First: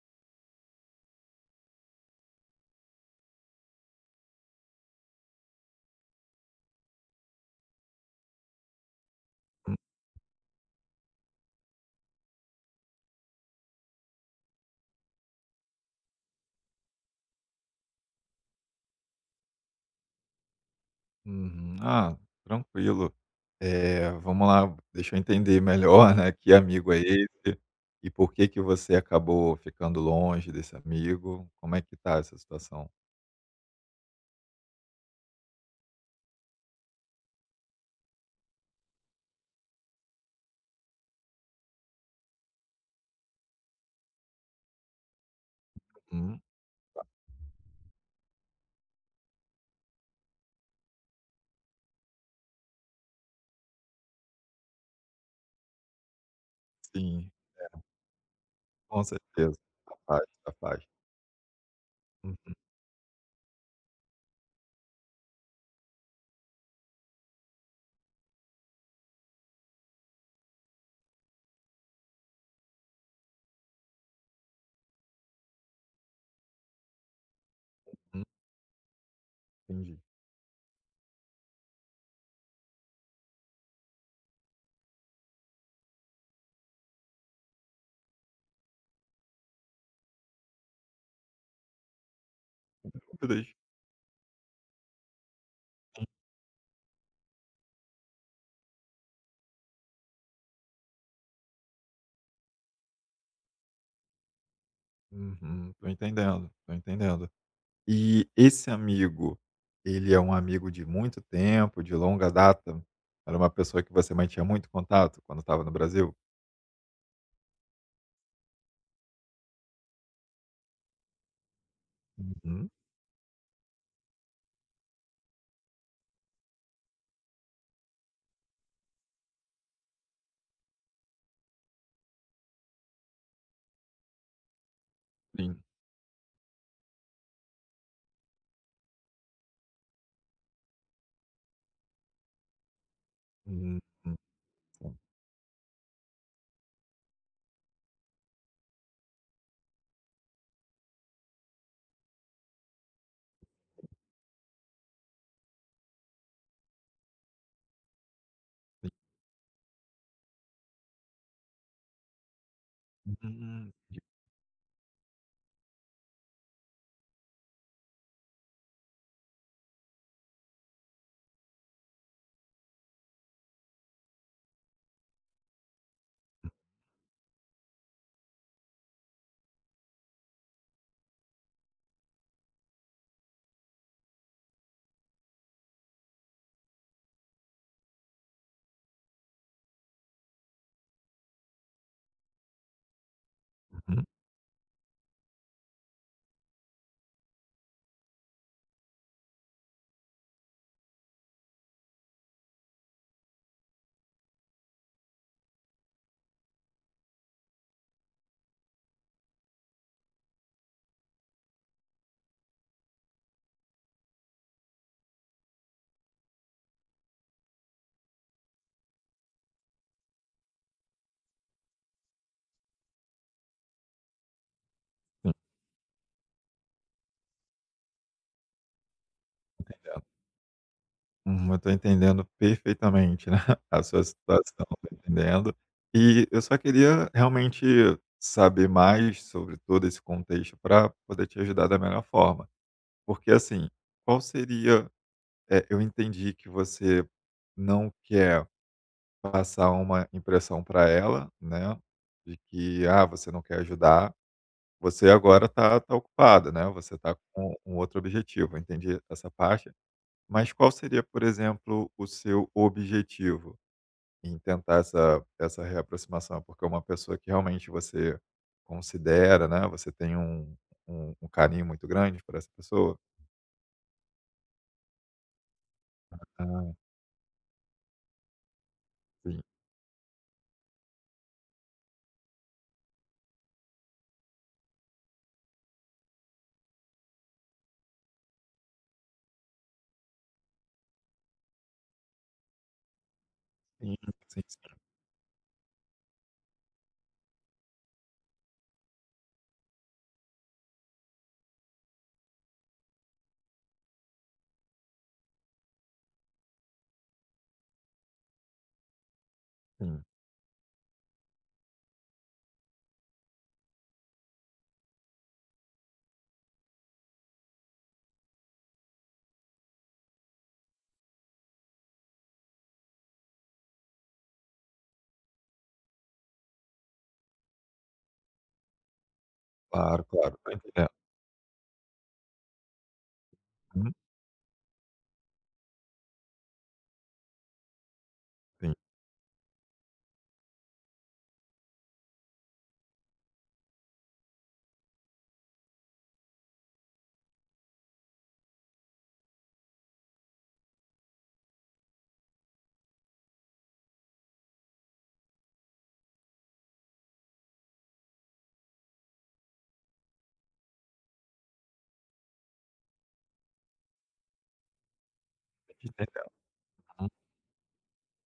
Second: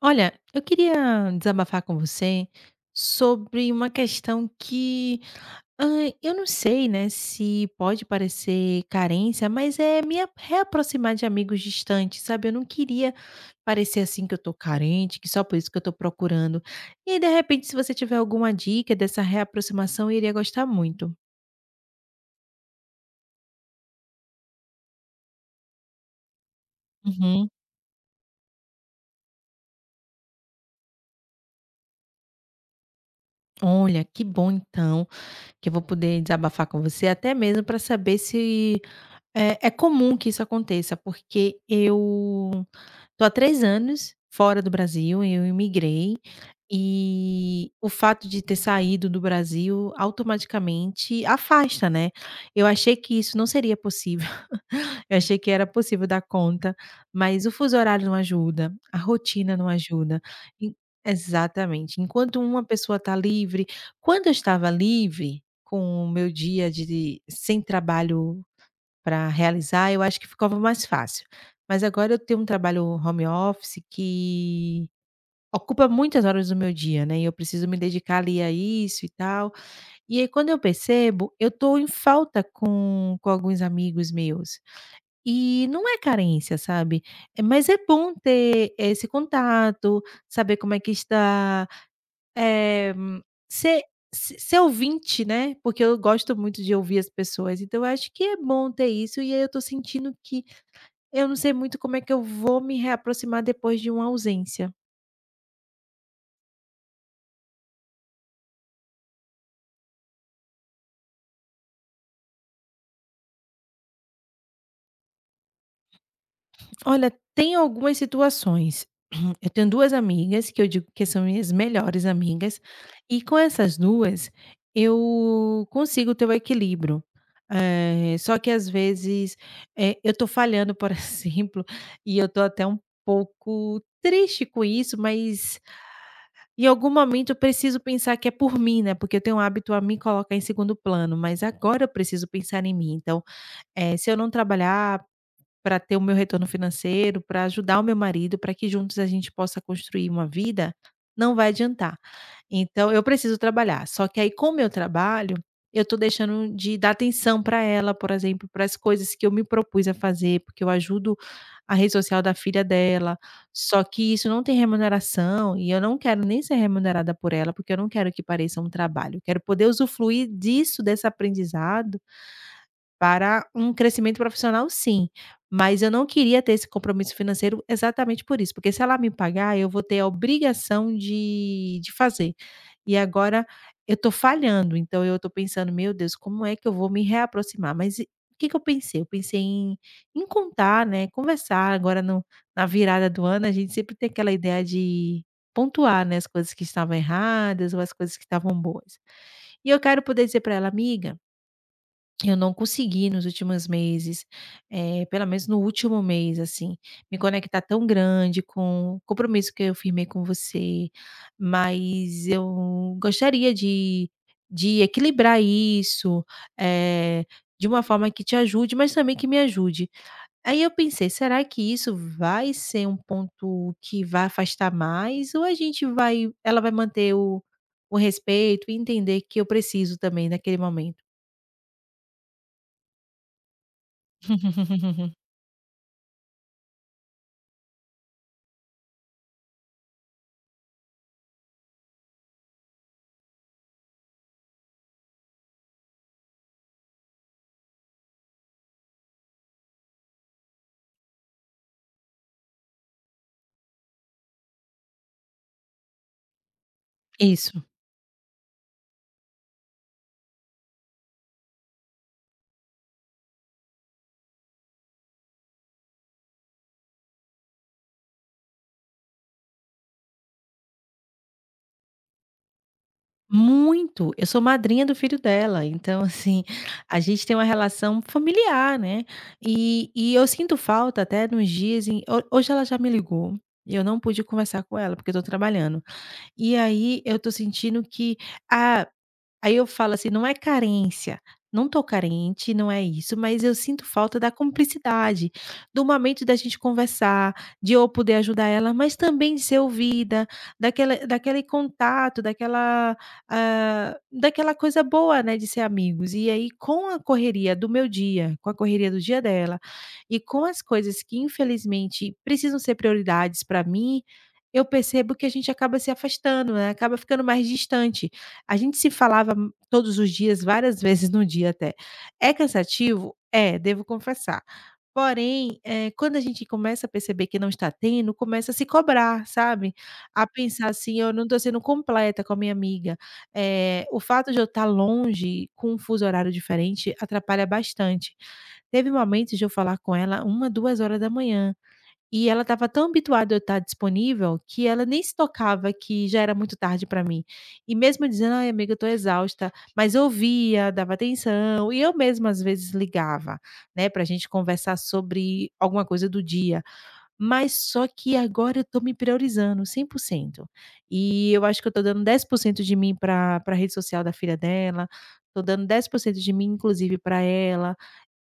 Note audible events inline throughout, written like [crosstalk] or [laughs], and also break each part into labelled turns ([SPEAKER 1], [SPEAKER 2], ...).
[SPEAKER 1] Olha, eu queria desabafar com você sobre uma questão que eu não sei, né, se pode parecer carência,
[SPEAKER 2] Hum,
[SPEAKER 1] mas é me reaproximar de amigos distantes, sabe? Eu não queria parecer assim que eu tô carente, que só por isso que eu tô procurando. E aí, de repente, se você tiver alguma dica dessa reaproximação, eu iria gostar muito.
[SPEAKER 2] uhum. Ah, tranquilo. Vamos lá, deixa eu entender melhor, [laughs] né, que amigo é
[SPEAKER 1] Uhum.
[SPEAKER 2] esse e por que que você acabou ficando longe desse amigo? Como é que tá essa situação?
[SPEAKER 1] Olha, que bom então que eu vou poder desabafar com você, até mesmo para saber se é, é comum que isso aconteça, porque eu tô há 3 anos fora do Brasil, eu imigrei,
[SPEAKER 2] Uhum.
[SPEAKER 1] e o fato de ter saído do Brasil automaticamente afasta, né. Eu achei que isso não seria possível, [laughs] eu achei que era possível dar conta,
[SPEAKER 2] Sim,
[SPEAKER 1] mas o fuso horário não ajuda, a
[SPEAKER 2] com certeza.
[SPEAKER 1] rotina não ajuda.
[SPEAKER 2] Capaz,
[SPEAKER 1] En
[SPEAKER 2] capaz.
[SPEAKER 1] Exatamente, enquanto
[SPEAKER 2] Uhum,
[SPEAKER 1] uma pessoa está livre, quando eu estava livre, com o meu dia de sem trabalho para realizar, eu acho que ficava mais fácil. Mas agora eu tenho um trabalho home office que ocupa muitas horas do meu dia, né, e eu preciso me dedicar
[SPEAKER 2] hum,
[SPEAKER 1] ali a isso e tal.
[SPEAKER 2] entendi.
[SPEAKER 1] E aí quando eu percebo, eu tô em falta com alguns amigos meus. E não é carência, sabe, mas é bom ter esse contato, saber como é que está, eh,
[SPEAKER 2] Dúvidas.
[SPEAKER 1] ser se ser ouvinte, né, porque eu gosto muito de ouvir as pessoas, então eu acho que é bom ter isso, e aí eu tô sentindo que eu não sei muito como é que eu vou me reaproximar depois de uma ausência.
[SPEAKER 2] Uhum, tô entendendo. E esse amigo, ele é um amigo de muito tempo, de longa data? Era uma pessoa que você mantinha muito contato quando estava no Brasil?
[SPEAKER 1] Olha, tem algumas situações. Eu tenho 2 amigas que eu digo que são minhas melhores amigas,
[SPEAKER 2] Uhum,
[SPEAKER 1] e com essas 2 eu consigo ter o equilíbrio. Só que às vezes, eu tô falhando, por [laughs] exemplo, e eu tô até um pouco triste com isso,
[SPEAKER 2] sim.
[SPEAKER 1] mas em algum momento eu preciso pensar que é por mim, né, porque eu tenho o hábito a me colocar em segundo plano, mas agora eu preciso pensar em mim. Então
[SPEAKER 2] Hum,
[SPEAKER 1] Se
[SPEAKER 2] hum,
[SPEAKER 1] eu não
[SPEAKER 2] sim.
[SPEAKER 1] trabalhar para ter o meu retorno financeiro, para ajudar o meu marido, para que juntos a gente possa construir uma vida, não vai adiantar. Então eu preciso trabalhar, só que aí com o meu trabalho, eu estou deixando de dar atenção para ela, por exemplo, para as coisas que eu me propus a fazer, porque eu ajudo a rede social da filha dela, só
[SPEAKER 2] Entendi.
[SPEAKER 1] que isso não tem remuneração e eu não quero nem ser remunerada por ela, porque eu não quero que pareça um trabalho, eu quero poder usufruir disso, desse aprendizado para um crescimento profissional sim, mas eu não queria ter esse compromisso financeiro exatamente por isso, porque se ela me pagar, eu vou ter a obrigação de fazer. E agora eu estou falhando, então eu estou pensando: "Meu Deus, como é que eu vou me reaproximar?". Mas e o que que eu pensei? Eu pensei em contar, né, conversar agora no na virada do ano, a gente sempre tem aquela ideia de pontuar, né, as coisas que estavam erradas ou as coisas que estavam boas. E eu quero poder dizer para ela: "Amiga, eu não consegui nos últimos meses, pelo menos no último mês, assim, me conectar tão grande com o compromisso que eu firmei com você, mas eu gostaria de equilibrar isso, eh, de uma forma que te ajude, mas também que me ajude." Aí eu pensei: "Será que isso vai ser um ponto que vai afastar
[SPEAKER 2] Uhum,
[SPEAKER 1] mais ou
[SPEAKER 2] tô
[SPEAKER 1] a gente vai, ela vai manter o respeito e entender que eu preciso
[SPEAKER 2] entendendo.
[SPEAKER 1] também naquele momento?"
[SPEAKER 2] Eu tô entendendo perfeitamente, né, [laughs] a sua situação, tô
[SPEAKER 1] [laughs]
[SPEAKER 2] entendendo. E eu só queria realmente saber mais sobre todo esse contexto para poder te ajudar da melhor forma. Porque, assim, qual seria eu entendi que você não quer passar uma impressão para ela, né, de que, ah, você não quer ajudar. Você agora está ocupada, né, você está com
[SPEAKER 1] Isso,
[SPEAKER 2] um outro objetivo, eu entendi essa parte. Mas qual seria, por exemplo, o seu objetivo em tentar essa reaproximação? Porque uma pessoa que realmente você considera, né, você tem um um carinho muito grande por essa pessoa?
[SPEAKER 1] muito. Eu sou madrinha do filho dela, então assim,
[SPEAKER 2] Ah,
[SPEAKER 1] a gente tem uma relação familiar, né.
[SPEAKER 2] sim,
[SPEAKER 1] E eu sinto falta até nos dias em ho hoje ela já me ligou e eu não pude conversar com ela, porque eu tô trabalhando. E aí eu tô sentindo que, ah aí eu falo assim, não é carência, não tô carente, não é isso, mas eu sinto
[SPEAKER 2] sim,
[SPEAKER 1] falta da
[SPEAKER 2] sim, sim,
[SPEAKER 1] cumplicidade, do momento da gente conversar, de eu poder ajudar ela, mas também de ser ouvida, daquela daquele contato, daquela, daquela coisa boa, né, de ser amigos. E aí com a correria do meu dia, com a correria do dia dela,
[SPEAKER 2] sim.
[SPEAKER 1] e com as coisas que infelizmente precisam ser prioridades para mim, eu percebo que a gente acaba se afastando, né, acaba ficando mais distante. A gente se falava m todos os dias, várias vezes no dia até. É cansativo? É, devo confessar. Porém, quando a gente começa a perceber que não está tendo, começa a se cobrar, sabe.
[SPEAKER 2] Claro,
[SPEAKER 1] A
[SPEAKER 2] claro, tô
[SPEAKER 1] pensar
[SPEAKER 2] entendendo.
[SPEAKER 1] assim: "Eu não estou sendo completa com a minha amiga".
[SPEAKER 2] Uhum,
[SPEAKER 1] O fato de eu estar longe, com um fuso horário diferente, atrapalha bastante.
[SPEAKER 2] sim,
[SPEAKER 1] Teve momentos de eu falar com ela uma, 2 horas da manhã. E ela estava tão habituada a eu estar disponível, que ela nem se tocava que já era muito tarde para mim. E mesmo eu dizendo: "Ai, amiga, eu tô exausta", mas eu ouvia, dava atenção, e eu mesma às vezes ligava, né, pra gente conversar sobre alguma coisa do dia. Mas só que agora eu tô me priorizando 100%. E eu acho que eu tô dando 10% de mim para a rede social da filha dela, tô dando
[SPEAKER 2] tô
[SPEAKER 1] 10% de
[SPEAKER 2] entendendo.
[SPEAKER 1] mim inclusive para ela,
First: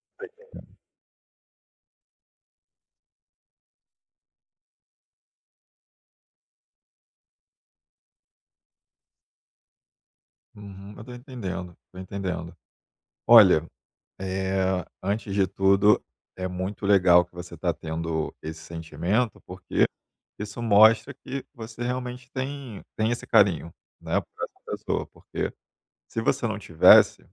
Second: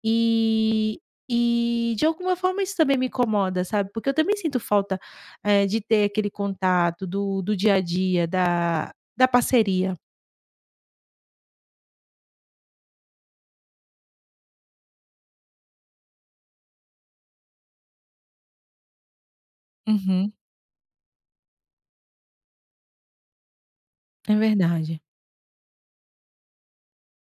[SPEAKER 1] e e de alguma forma isso também me incomoda, sabe, porque eu também sinto falta, de ter aquele contato do dia a dia, da parceria.
[SPEAKER 2] Uhum, eu tô entendendo, tô entendendo. Olha. Antes de tudo, é muito legal que você está tendo esse sentimento, porque
[SPEAKER 1] Uhum.
[SPEAKER 2] isso mostra que você realmente tem esse carinho, né,
[SPEAKER 1] É
[SPEAKER 2] por essa
[SPEAKER 1] verdade,
[SPEAKER 2] pessoa, porque se você não tivesse,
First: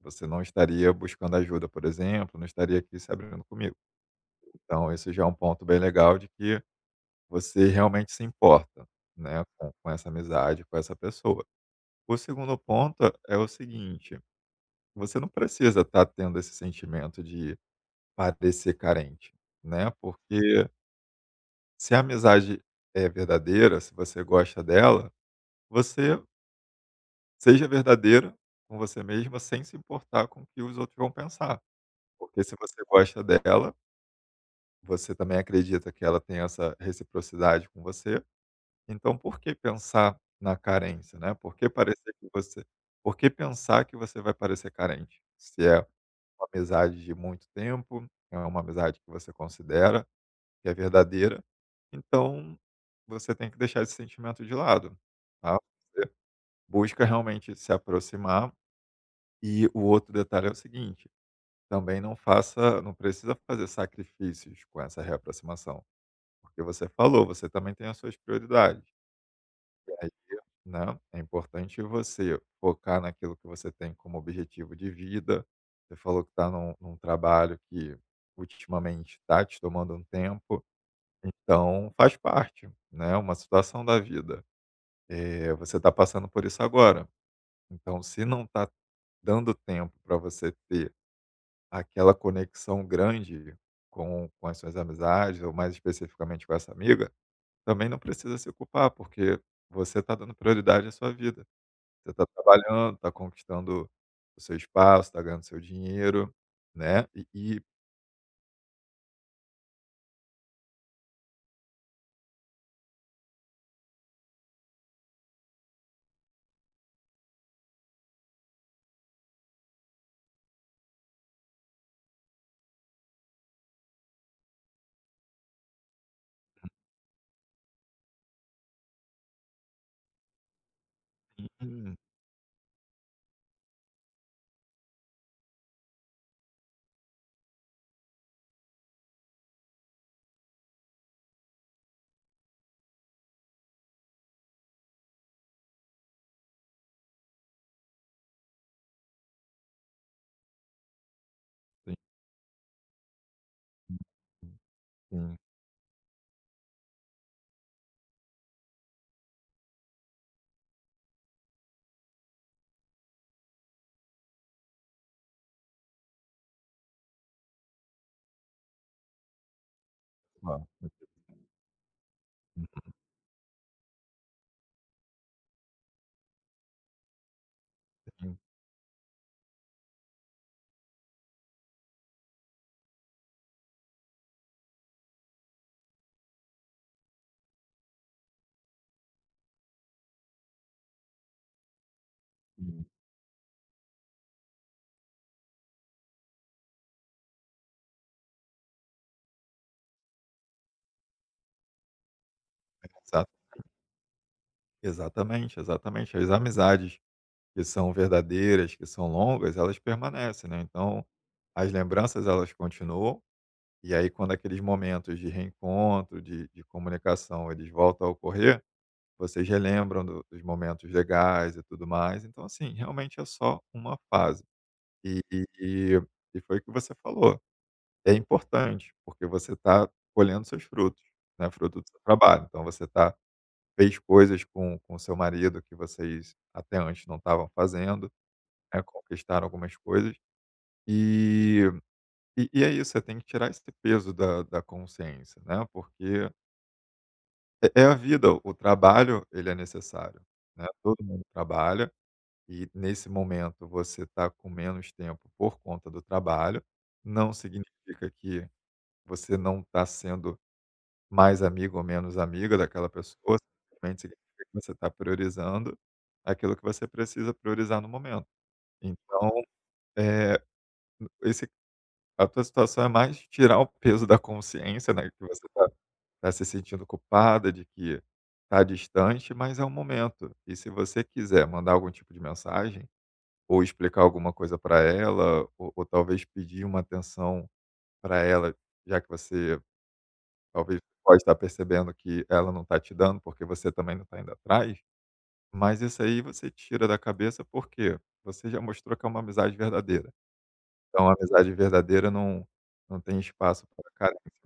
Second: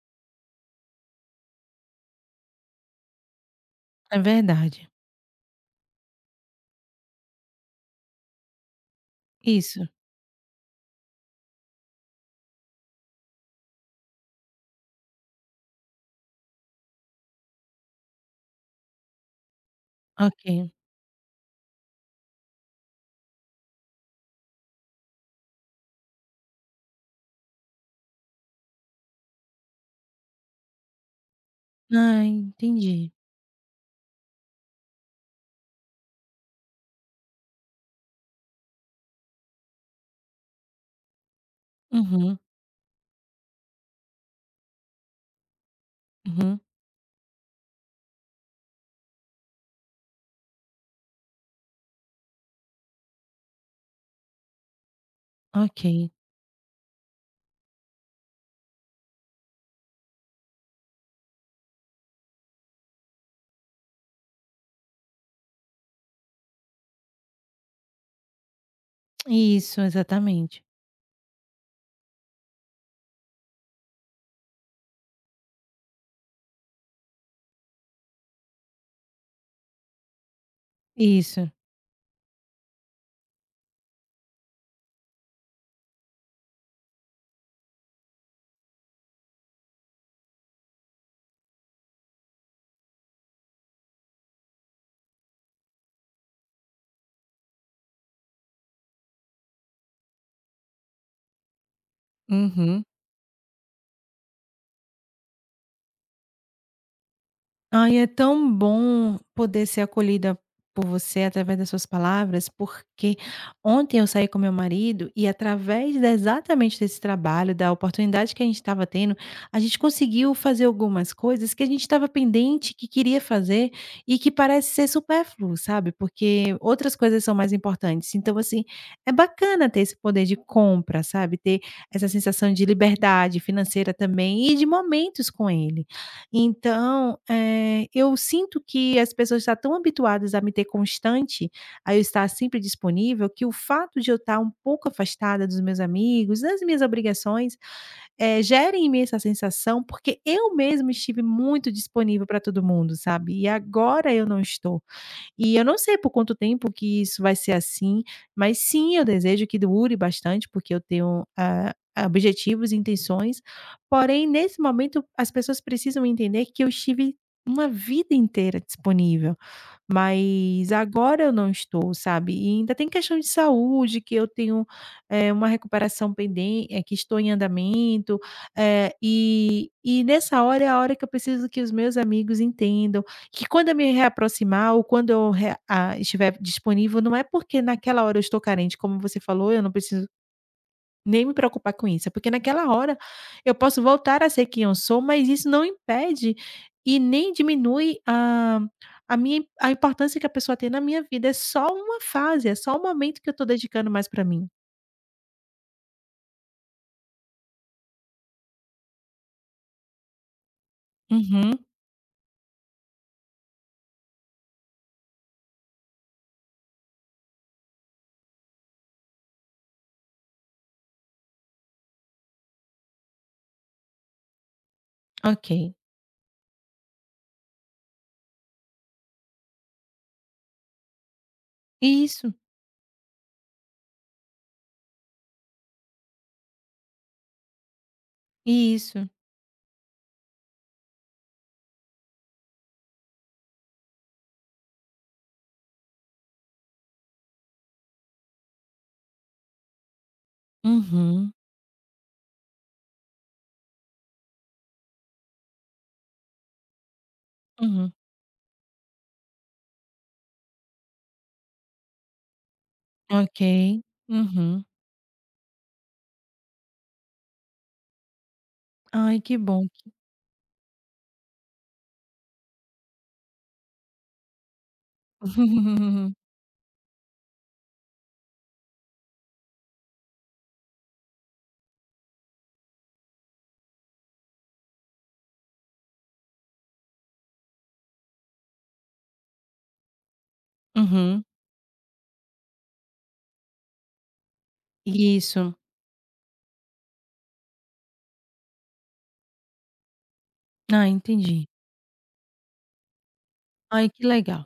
[SPEAKER 2] você não estaria buscando ajuda, por exemplo, não estaria aqui se abrindo comigo.
[SPEAKER 1] é verdade.
[SPEAKER 2] Então esse já é um ponto bem legal de que você realmente se importa, né, com
[SPEAKER 1] Isso,
[SPEAKER 2] essa amizade, com essa pessoa. O segundo ponto é o seguinte, você não precisa estar tendo esse sentimento de parecer carente, né, porque
[SPEAKER 1] ok.
[SPEAKER 2] se a amizade é verdadeira, se você gosta dela, você seja verdadeira com você mesma sem se importar com o que os outros vão pensar.
[SPEAKER 1] Ah,
[SPEAKER 2] Porque se você
[SPEAKER 1] entendi.
[SPEAKER 2] gosta dela, você também acredita que ela tem essa reciprocidade com você, então por que pensar na carência, né, por que parecer que
[SPEAKER 1] Uhum,
[SPEAKER 2] você, por que pensar que você vai parecer carente? Se é uma
[SPEAKER 1] uhum,
[SPEAKER 2] amizade de muito tempo, é uma amizade que você considera, que é verdadeira. Então, você tem que deixar esse sentimento de lado, tá?
[SPEAKER 1] ok.
[SPEAKER 2] Você busca realmente se aproximar. E o outro detalhe é o seguinte, também não precisa fazer sacrifícios com essa reaproximação, porque você falou, você também tem as suas prioridades.
[SPEAKER 1] Isso,
[SPEAKER 2] E aí,
[SPEAKER 1] exatamente.
[SPEAKER 2] né, é importante você focar naquilo que você tem como objetivo de vida. Você falou que está num trabalho que ultimamente está te tomando um tempo.
[SPEAKER 1] Isso.
[SPEAKER 2] Então faz parte, né, uma situação da vida. Você está passando por isso agora, então se não está dando tempo para você ter aquela conexão grande com as suas amizades, ou mais especificamente com essa amiga, também não precisa se culpar, porque você está dando prioridade à sua vida. Você está
[SPEAKER 1] Uhum.
[SPEAKER 2] trabalhando, está conquistando o seu espaço, está ganhando seu dinheiro, né, e
[SPEAKER 1] Ai, é tão bom poder ser acolhida por você através das suas palavras, porque ontem eu saí com meu marido e através da exatamente desse trabalho, da oportunidade que a gente estava tendo, a gente conseguiu fazer algumas coisas que a gente estava pendente, que queria fazer e que parece ser supérfluo, sabe, porque outras coisas são mais importantes. Então, assim, é bacana ter esse poder de compra, sabe, ter
[SPEAKER 2] uhum.
[SPEAKER 1] essa sensação de liberdade financeira também e de momentos com ele. Então, eu sinto que as pessoas estão tão habituadas a me ter constante, a eu estar sempre disponível, que o fato de eu estar um pouco afastada dos meus amigos, das minhas obrigações, gera em mim essa sensação, porque eu mesma estive muito
[SPEAKER 2] Sim,
[SPEAKER 1] disponível para todo mundo, sabe, e
[SPEAKER 2] sim,
[SPEAKER 1] agora eu não estou.
[SPEAKER 2] sim,
[SPEAKER 1] E eu não sei por quanto tempo que isso vai ser assim, mas sim, eu desejo que dure bastante, porque eu tenho, objetivos e intenções, porém, nesse momento, as pessoas precisam entender que eu estive uma vida inteira disponível.
[SPEAKER 2] claro.
[SPEAKER 1] Mas agora eu não estou, sabe. E ainda tem questão de saúde que eu tenho, uma recuperação pendente, que estou em andamento, e nessa hora é a hora que eu preciso que os meus amigos entendam que quando eu me reaproximar ou quando eu re estiver disponível, não é porque naquela hora eu estou carente, como você falou, eu não preciso nem me preocupar com isso, porque naquela hora eu posso voltar a ser quem eu sou, mas isso não impede e nem diminui a minha a importância que a pessoa tem na minha vida. É só uma fase, é só um momento
[SPEAKER 2] Exato.
[SPEAKER 1] que eu estou dedicando mais para mim.
[SPEAKER 2] Exatamente, exatamente. As amizades que são verdadeiras, que são longas, elas permanecem, né? Então,
[SPEAKER 1] Uhum,
[SPEAKER 2] as lembranças elas continuam, e aí quando aqueles momentos de reencontro, de comunicação, eles voltam a ocorrer, vocês relembram do- dos momentos legais e tudo mais. Então, assim, realmente é só uma fase. E, e,
[SPEAKER 1] ok.
[SPEAKER 2] e e foi o que você falou. É importante, porque você está colhendo seus frutos, né? Fruto do seu
[SPEAKER 1] Isso,
[SPEAKER 2] trabalho. Então, você está. Fez coisas com o seu marido que vocês até antes não estavam fazendo, né,
[SPEAKER 1] isso.
[SPEAKER 2] conquistaram algumas coisas. E é isso, você tem que tirar esse peso da consciência, né, porque é a vida, o trabalho ele é necessário, né, todo mundo
[SPEAKER 1] Uhum,
[SPEAKER 2] trabalha e nesse momento você está com menos tempo por conta do trabalho, não
[SPEAKER 1] uhum.
[SPEAKER 2] significa que você não está sendo mais amigo ou menos amiga daquela pessoa,
[SPEAKER 1] Ok.
[SPEAKER 2] simplesmente significa que
[SPEAKER 1] Uhum.
[SPEAKER 2] você está priorizando aquilo que você precisa priorizar no momento.
[SPEAKER 1] Ai,
[SPEAKER 2] Então,
[SPEAKER 1] que bom.
[SPEAKER 2] eh, esse, a tua situação é mais tirar o peso da consciência, né, que você está
[SPEAKER 1] [laughs]
[SPEAKER 2] tá se sentindo culpada de que está distante, mas é um momento. E se você quiser mandar algum tipo de mensagem, ou explicar alguma coisa para ela, ou talvez pedir uma atenção para ela, já que você. Talvez você pode
[SPEAKER 1] Uhum.
[SPEAKER 2] estar percebendo que ela não está te dando, porque você também não está indo atrás,
[SPEAKER 1] Isso.
[SPEAKER 2] mas isso aí você tira da cabeça, porque você já mostrou que é uma amizade verdadeira.
[SPEAKER 1] Ah,
[SPEAKER 2] Então a
[SPEAKER 1] entendi.
[SPEAKER 2] amizade verdadeira não tem espaço
[SPEAKER 1] Ai,
[SPEAKER 2] para
[SPEAKER 1] que
[SPEAKER 2] carência.
[SPEAKER 1] legal.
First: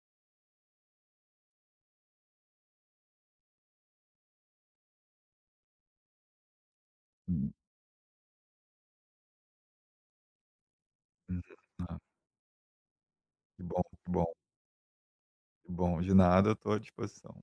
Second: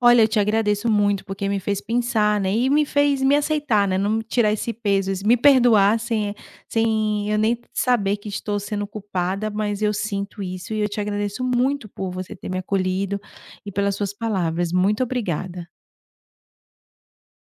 [SPEAKER 1] Olha, eu te agradeço muito, porque me fez pensar, né, e me fez me aceitar, né, não me tirar esse peso, esse me perdoar sem sem eu
[SPEAKER 2] Uhum.
[SPEAKER 1] nem saber que estou sendo culpada, mas eu sinto isso e eu te agradeço muito
[SPEAKER 2] Ah,
[SPEAKER 1] por você ter me acolhido
[SPEAKER 2] que
[SPEAKER 1] e
[SPEAKER 2] bom,
[SPEAKER 1] pelas
[SPEAKER 2] que
[SPEAKER 1] suas
[SPEAKER 2] bom,
[SPEAKER 1] palavras. Muito
[SPEAKER 2] que
[SPEAKER 1] obrigada.
[SPEAKER 2] bom. De nada, eu estou à disposição.